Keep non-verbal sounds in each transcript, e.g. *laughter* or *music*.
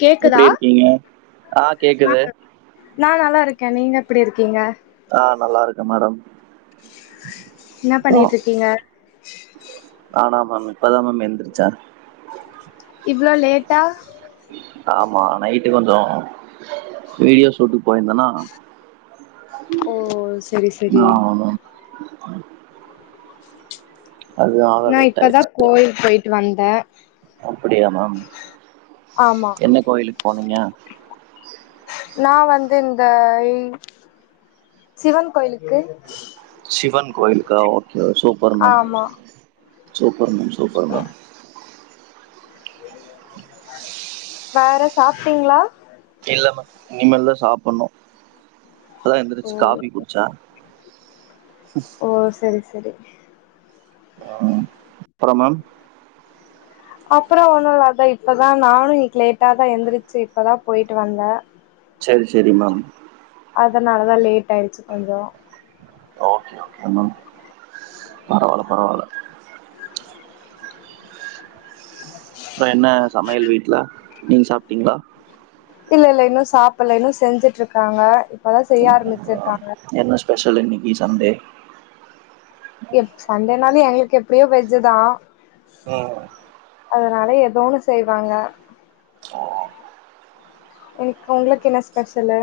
கேக்குதா எப்டி இருக்கீங்க ஆ கேக்குது நா நல்லா இருக்கே நீங்க எப்டி இருக்கீங்க ஆ நல்லா இருக்கே மேடம் ஓ இல்ல தானா மேம் இப்பதா மேம் எந்திரிச்சே இவ்வளோ லேட்டா ஆமா நைட்டு கொஞ்சோ வீடியோஸ் ஷூட்டுக்கு போயிருந்தேன்னா ஓ சேரி சேரி ஆ மேம் அதுனால நா லேட் இப்போ தா கோயிலுக்கு போயிட்டு வந்தே அப்படியா மேம் ஆமா என்ன கோயிலுக்கு போனீங்க நான் வந்து இந்த இ சிவன் கோயிலுக்கு சிவன் கோயில்க்கு ஓகே சூப்பர் மேம் ஆமா சூப்பர் மேம் சூப்பர் மேம் வேற சாப்புட்டீங்களா இல்ல மே இனிமேல்தா சாப்புணு இப்பதா ஓ எந்தருச்சு காபி குடிச்சே சேரி ம் அப்றம் மேம் அப்புற ஒண்ணு இத இப்பதா நானு இன்னைக்கு லேட்டா தா எழுந்திரிச்சு இப்பதா போயிட்டு வந்தே சேரி சேரி மேம் அதனாலதா லேட் ஆயிடுச்சு கொஞ்சோ ஒகே ஒகே மேம் பரவல பரவல அப்ற என்ன சமையல் வீட்டுல நீங்க சாப்பிட்டீங்களா இல்ல இல்ல இன்னு சாப்பல இன்னு செஞ்சுட்டு இருக்காங்க இப்பதா செய்ய ஆரம்பிச்சுருக்க ஆரம்பிச்சிருக்காங்க பெஷல் இன்னிக்கி சண்டே எப்ஸ் சண்டேனால எங்களுக்கு எப்படியோ வெஜ்ஜு தா ம் அதனால ஏதோ ஒன்னு செய்வாங்க இனைக்கு உங்களுக்கு என்ன ஸ்பெஷலு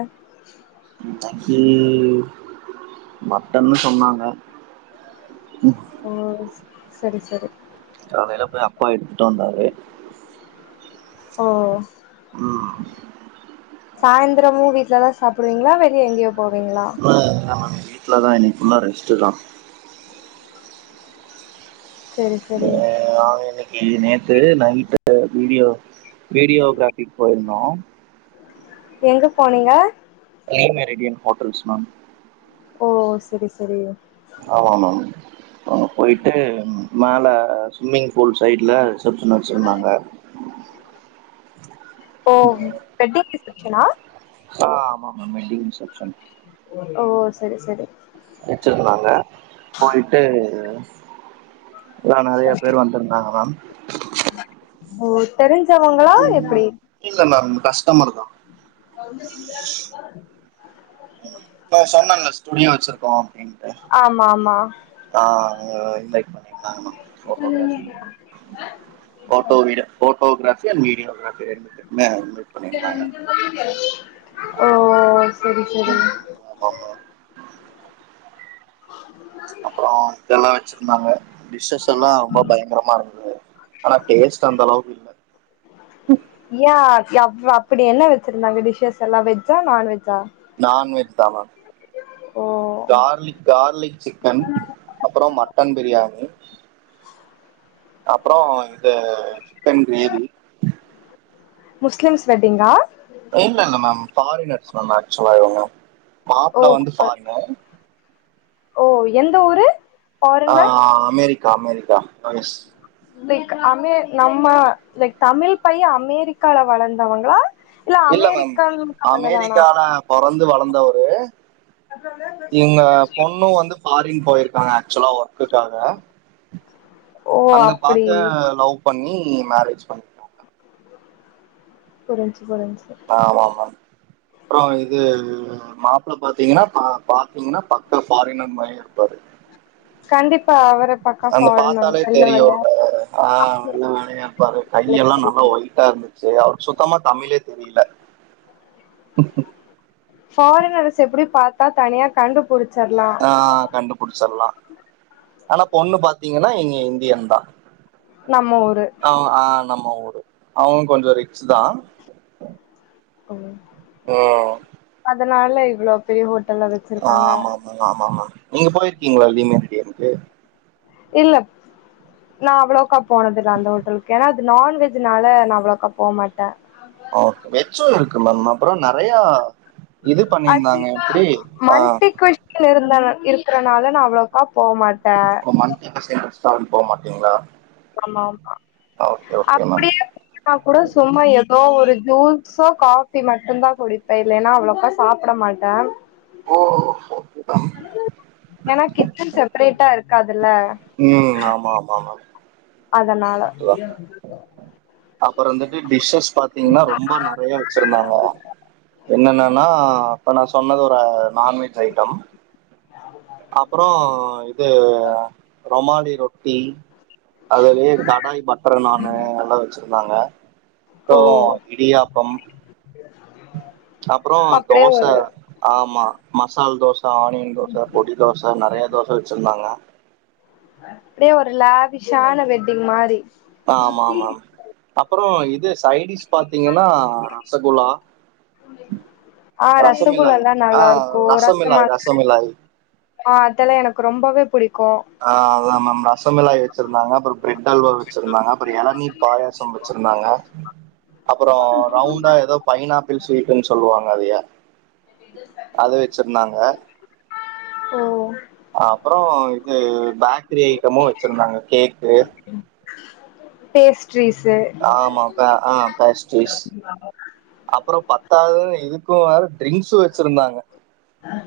இன்னைகு மட்டன்னு சொன்னாங்க ஓ சேரி சேரி கலேல போய் அப்பா எடுத்துட்டு வந்தாரு ஓ ம் சாயந்திரமு வீட்ல்லாதா சாப்பிடுவீங்களா வெளியே எங்கேயோ போவீங்களா ம் ஆமம் வீட்டி தா இன்னைக்குபுல்லா ரெஸ்ட்டுதா சரி சரி அஹ நங்க இன்னைக்கு இது நேத்து நைட்டு வீடியோ வீடியோகிராபி போயிருந்தோ எங்க போனீங்க *unintelligible* ரேடியன்ஸ் ஹோட்டல்ஸ் மேம் ஓ செரி செரி ஆமா மேம் ஆ அவுங் போயிட்டு மேல ஸ்விம்மிங் பூல் சைட்ல ரிசப்ஷன் வச்சிருந்தாங்க ஓ வெட்டிங் ரிசப்ஷனா ஆ ஆமா மேம் வேட்டிங் ரிசபெக்ஷன் ஓ செரி செரி வச்சிருந்தாங்க போயிட்டு எலா நெறய பேர் வந்திருந்தாங்க மேம் ஓ தெரிஞ்சவங்களா ம் எப்டி இல்ல நம் கஸ்டம தா *unintelligible* இப்ப சொன்னல்ல ஸ்டுடியோ வச்சிருக்கோ அப்டின்ட்டு ஆமாமா ஆ அதுல இன்வைட் பண்ணிருந்தாங்மா photography photo video photography and videography ரெண்டுமே ஓ செரி செரி ம் ஆமா அப்றோ இதெல்லா வெச்சிருந்தாங்க டிஷ்ஸெல்லா ரொம்ப பயங்கரமாருந்தது ஆனா டேஸ்ட் அந்தளவுக்கு இல்ல யா ஏ அப்டி என்ன வெச்சிருந்தாங்க டிஷஸெல்லா வெஜ்ஜா நான்வெஜ்ஜா நான்வெஜ் தா மேம் ஓ கார்லிக் கார்லிக் சிக்கன் அப்றோ மட்டன் பிரியாணி அப்றோ இது சிக்கன் கிரேவி முஸ்லிம்ஸ் வெட்டிங்கா இல்லல்ல மேம் பாரினர்ஸ் மேம் ஆக்சுவலா இவங்க ஓ மாப்பிளா வந்து பாரினர் ஓ எந்த ஊரு ஆ ஃபாரின்ல America America U S like அமெ நம்ம லைக் தமிழ் பையே அமெரிக்கால வளந்தவங்களா இல்ல மேம் அமெரிக்கன் பசங்க தானா அமெரிக்கால பொறந்து வளந்தவரு இவுங்க பொண்ணு வந்து ஃபாரின் போயிருக்காங்க ஆக்சுவலா ஒர்க்குக்காக ஓ அங்க அப்டி பாத்து லவ் பண்ணி மேரேஜ் பண் புரிஞ்சு புரிஞ்சு ஆமாமா அப்றோ இது மாப்ள பாத்தீங்கன்னா பா பாத்தீங்கன்னா பாக் க ஃபாரினர் மாரி இருப்பாரு கண்டிப்பா அவர பக்கா அந்த ஃபாரினர் பாத்தாலே வெள்ள தெரியும் வெள்ளையா ஆ வெள்ள மாரிதா இருப்பாரு கையெல்லா நல்லா ஒயிட்டா இருந்தது சேரி அவருக்கு சுத்தமா தமிழே தெரில ஃபாரினரஸெ எப்டி பாத்தா தனியா கண்டு புடிச்சர்லா ஆ கண்டுபுடிச்சிரலா ஆனா பொண்ணு பாத்தீங்கன்னா இங்க இந்தியன் தா நம்ம ஊரு அ ஆ நம்ம ஊரு அவங்களு கொஞ்சோ ரிச்சு தா ஓ அதனால இவ்ளோ பெரிய ஹோட்டல்ல வச்சிருக்காங்க ஆமாமா நீங்க போயிருக்கீங்களா லீ மெரிடியன்க்கு இல்ல நா அவ்ளோக்கா போனதில்ல அந்த ஹோட்டல்க்கு ஏன்னா அது நான்வெஜ்னால நா அவ்ளோக்கா போ மாட்ட ஆ வெஜ்ஜு இருக்கு மேம் அப்றோ நறையா இது பண்ணிந்தாங்க ஆக்சுவலி எப்டி ஆ மல்டி *unintelligible* இருந்த இருக்கறனால நா அவ்ளோக்கா போ மாட்ட இப்போ மன்த்லி *unintelligible* ரெஸ்டாரன்ட் போமாட்டீங்களா ஆமா ஆமா மேம் அப்டியே போனா கூட சும்மா ஏதோ ஒரு ஜூஸோ காஃபி மட்டு தா குடிப்பே இல்லேன்னா அவ்ளோக்கா சா சாப்டமாட்டே ஓ *unintelligible* ஏன்னா கிச்சன் செப்பரேட்டா இருக்காதுல்ல ம் ஆமாமா ஆமா அதனால அப்புறம் வந்துட்டு டிஷ்ஷஸ் பாத்தீங்கன்னா ரொம்ப நெறைய வச்சிருந்தாங்க என்னன்னன்னா இப்ப நா சொன்னது ஒரு நான்வெஜ் ஐட்டம் அப்புறம் இது ரொமாலி ரொட்டி அதுலயே கடாய் பட்டரு நான்னு எல்லாம் வச்சிருந்தாங்க ஓ அப்புறம் இடியாப்பம் அப்புறம் அப்படியே தோச ஒரு ஆமா மசால் தோச ஆனியன் தோச பொடி தோச நெறைய தோச வச்சிருந்தாங்க அப்டியே ஒரு லாவிஷான வெட்டிங் மாரி ஆமா ஆமா ஆமா அப்புறம் இது சைடிஸ் பாத்தீங்கன்னா ரசகுலா ஆ ரசகுலால்லா நல்லா இருக்கும் ரசமா ரசமிலாய் ரசமிலாய் ஆ அதெல்லாம் எனக்கு ரொம்பவே புடிக்கும் ஆ அதான் மேம் ரசமலாய் வச்சிருந்தாங்க அப்புறம் பிரெட் அல்வா வச்சிருந்தாங்க அப்புறம் எளநீர் பாயாசம் வச்சிருந்தாங்க அப்புறம் ரவுண்டா ஏதோ பைனாப்பிள் ஸ்வீட்டுன் சொல்லுவாங்க அதைய அது வச்சிருந்தாங்க ஓ அப்புறம் இது பேக்கரி ஐட்டமும் வச்சிருந்தாங்க கேக்கு பேஸ்ட்ரிஸ்ஸு அ ஆ பேஸ்ட்ரீஸ் அப்புறம் பத்தாவது இதுக்கும் வேற ட்ரிங்க்ஸும் வச்சிருந்தாங்க ஆ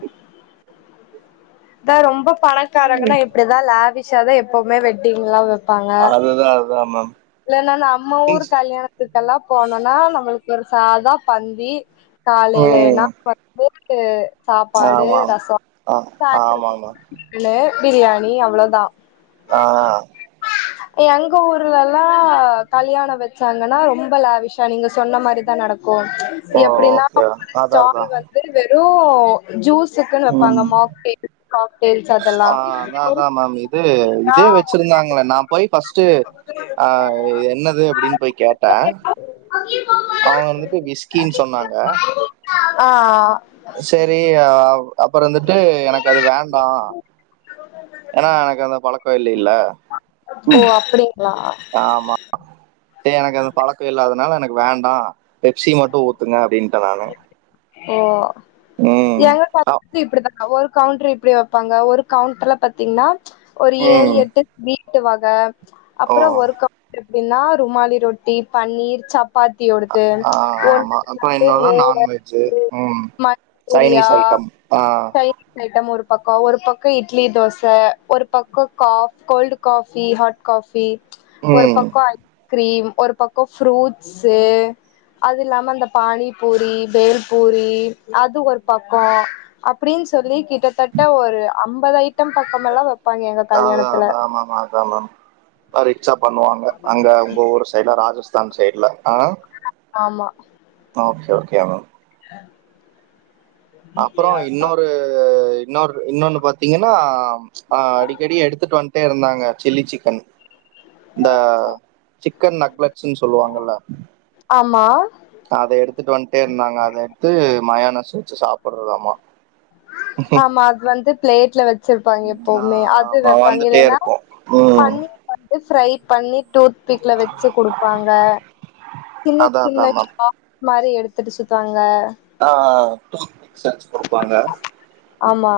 அதான் ரொம்ப பணக்காரங்கன்னா இப்படிதான் லாவிஷாதான் எப்பவுமே வெட்டிங்லாம் வப் அதுதான் அதுதான் மேம் இல்லன்னா நம்ம ஊர் ட்ரிங்க்ஸ் கல்யாணத்துக்கெல்லாம் போனோனா நம்மளுக்கு ஒரு சாதம் பந்தி காலையிலனா ம் பத் *unintelligible* சாப்பாடு ஆமா ரசம் ஆ காய்கறி ஆமா மேம் இல்ல பிரியாணி அவ்வளோதான் ஆ ஆ எங்க ஊர்லல்லா ளா கல்யாணம் வச்சாங்கன்னா ரொம்ப லாவிஷா நீங்க சொன்ன மாதிரிதான் நடக்கும் அது ஓ எப்படின்னா ஓகே அதா ஸ்டால் அதா வந்து வெறும் ஜூஸ்ஸுக்குன்னு வப்பாங்க ம் மாக்கேட் ஆ அதான் அதான் மேம் இது இதே வச்சிருந்தாங்கள நா போய் ஃபர்ஸ்ட்டு அ என்னது அப்படின் போய் கேட்ட அவுங்க வந்துட்டு விஸ்கினு சொன்னாங்க ஆ ஆ செரி அ அப்புறம் வந்துட்டு எனக்கு அது வேண்டாம் ஏன்னா எனக்கு அந்த பழக்கம் இல்லைல்ல ஓ அப்டிங்களா ஆமா எனக்கு அந்த பழக்கம் இல்லாதனால எனக்கு வேண்டாம் பெப்சி மட்டும் ஊத்துங்க அப்டின்ட்ட நானு ஓ ம் எங்க அ பாத் இப்படிதா ஒரு கவுண்டரு இப்படி வைப்பாங்க ஒரு கவுண்டர்ல பாத்தீங்கன்னா ஒரு ஏழு ம் எட்டு வீட்டு வக ஓ அப்புறம் ஒரு கவுன்ட்ரு எப்படின்னா ருமாலி ரொட்டி பன்னீர் சப் பாத்தியோடுது ஆ ஆ ஆமா அப்புறம் என்னது நான்வெஜ்ஜு ம் சைனீஸ் மஞ்சூரியா ஐட்டம் ஆ *unintelligible* ஒரு பக்கோ ஒரு பக்கோ இட்லி தோச ஒரு பக்கோ கா கோல்டுக் காஃபி ஹாட் காஃபி ஒரு ம் பக்கோ ஐ கிரீம் ஒரு பக்கோ ஃப்ரூட்ஸு அது இல்லாம இந்த பானிபூரி பேல் பூரி அது ஒரு பக்கோ அப்டின் சொல்லி கிட்டதட்ட ஒரு ஐம்பது ஐட்டம் பக்கமெல்லா வெப் தா அதா அத் ஆமாமா அதா மேம் அ ரிச்சா பண்ணுவாங்க அங்க உங்க ஊரு சைட்ல ராஜஸ்தான் சைட்ல ஆ ஆமா ஓகே ஓகே மேம் அப்றோ இன்னோரு இன்னோரு இன்னோனு பாத்தீங்கனா அ அடிக்கடி எடுத்துட்டு வன்ட்டே இருந்தாங்க சில்லி சிக்கன் இந்த சிக்கன் நக்லட்ஸுன் சொல்லுவாங்கல்ல ஆமா அத எடுத்துட்டு வன்ட்டே இர்ந்தாங்க அத எடுத்து மயோனஸ் வெச்சு சாப்பட்றதாமா ஆமா அது வந்து பிளேட்ல வெச்சிருப்பாங்க எப்பவுமே அது ஆமா வெப்பாங்க வந்துட்டே இல்லேனா இருக்கும் ம் பன்னிர் வந்து ஃரைப் பண்ணி டூத் பிக்ல வெச்சு குடுப் பாங்க சின்ன அதான் சின்ன அதான் மேம் *unintelligible* மாரி எடுத்துட்டு சுத்துவாங்க ஆ ஆ டூத் பிக்ஸ் சச்சு குடுப்பாங்க ஆமா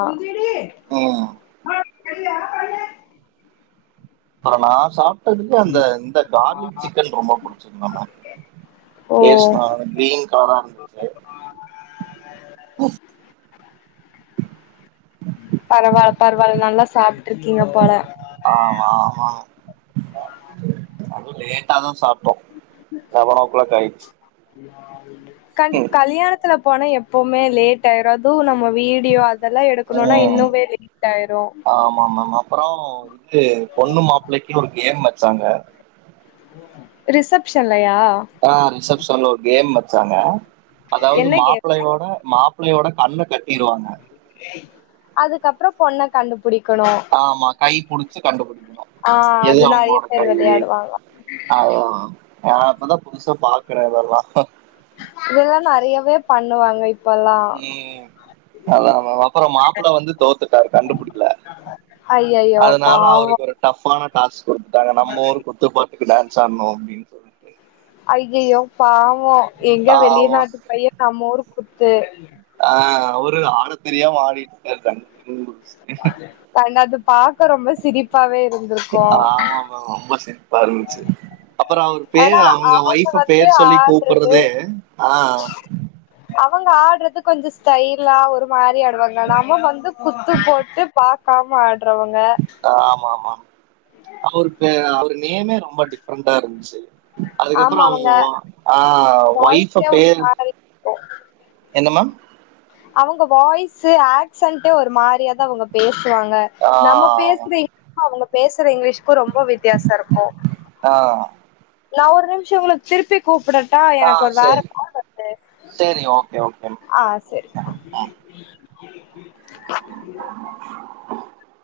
ம் *unintelligible* அட நா சாப்டதுக்கு அந்த இந்த கார்லிக் சிக்கன் ரொம்ப புடிச்சது நம்ம ஓ பேஸ்னா அந்த கிரீன் கலரா இருந் பரவால பரவால நல்லா சாப்ட்ருக்கீங்க போல ஆம ஆமா அதுவு லேட்டாதா சாப் டோ செவன் ஓக் கிளாக் ஆயிட்ச்சு கண்டிப் கல்யாணத்துல போனா எப்பவுமே லேட் டாயிரு அதுவு நம்ம வீடியோ அதெல்லா எடுக்ணுனா ம் இன்னுமே லேட்டாயிரு ஆமா ம ம மேம் அப்றோ இது பொண்ணு மாப்ளைக்கி ஒரு கேம் வெச்சாங்க ரிசப்ஷன்லயா ஆ ரிசப்ஷன்ல ஒரு கேம் வெச்சாங்க அதாவது என்ன கேம் மாப்ளயோட மாப் பிளையோட கண்ண கட்டிருவாங்க அதுக்கப்றோப் பொண்ண கண்டுப் புடிக்கணு ஆமா கை புடிச்சு கண்டுபிடிக்கிண ஆ எது அது நெறைய அவுங்ளோட பேர் கையி விளையாடுவாங்க அதா நா இப்பதாப் புதுசா பாக்கறே இதல்லா இதெல்லா நெறையவேப் பண்ணுவாங்க இப் ம் அத அத அப்பறம் மாப் புள வந்து தோத்துட்டாரு கண்டுபுடிக்ல ஐயையோ அதனால பாவோ அவுருக்கு ஒருட் டஃபான டாஸ்க் குடுத்துட்டாங்க நம்மூரு குத்துப்பாட்டுக்கு டான்ஸ் ஆன்னு அப்டின் சொல் ஐயய்யோ பாவொ எங்க வெளி ஆமா நாட்டுப் பையே நம்ம ஊருக் குத்து ஆ அவரு ஆடத் தெரியாம ஆடிட்ருக்காரு *unintelligible* அன்ன அதப் பாக்க ரொம்ப சிரிப்பாவே இருந் ஆமாமா ரொம்ப சிரிப்பா இருந்துச்சு அப்பறோ அவுரு பே ஏனா அவுங்க அவங்க ஒய்ஃப வந்து பேர் சொல்லிக் ஆடுறது கூப்பறதே ஆ அவுங்க ஆட்றது கொஞ்சொ ஸ்டைலா ஒரு மாரி ஆ டுவாங்க நாம வந்து குத்து போட்டு பாக்காம ஆட்றவங்க ஆமா ஆமா அவரு பே அவரு நேமே ரொம்ப டிஃப்ரெண்டா இருந்துச்சு அதுக்கப்பறோ ஆமா அவுங்க அவங்க ஆ ஒய்ஃப்பு வாய்ஸே ஒரு பேரு மாரி எங்கமேம் அவுங்க வாய்ஸு ஆக்சன்ட் ஒரு மாரியாத அவங்க பேசுவாங்க நம்ம ஆஹ் பேசுற இங்கிலீ அவுங்க பேசுற இங்கிலீஷ்க்கு ரொம்ப வித்தியாச இருக்கு ஆ நா ஒரு நிம்ஷோ உங்களுக் திருப்பி கூப்புடட்டா எனக்கு ஆஹ் ஒரு வேற சரி ப வர்து சரி ஓகே ஓகே ஆ செரி ஆ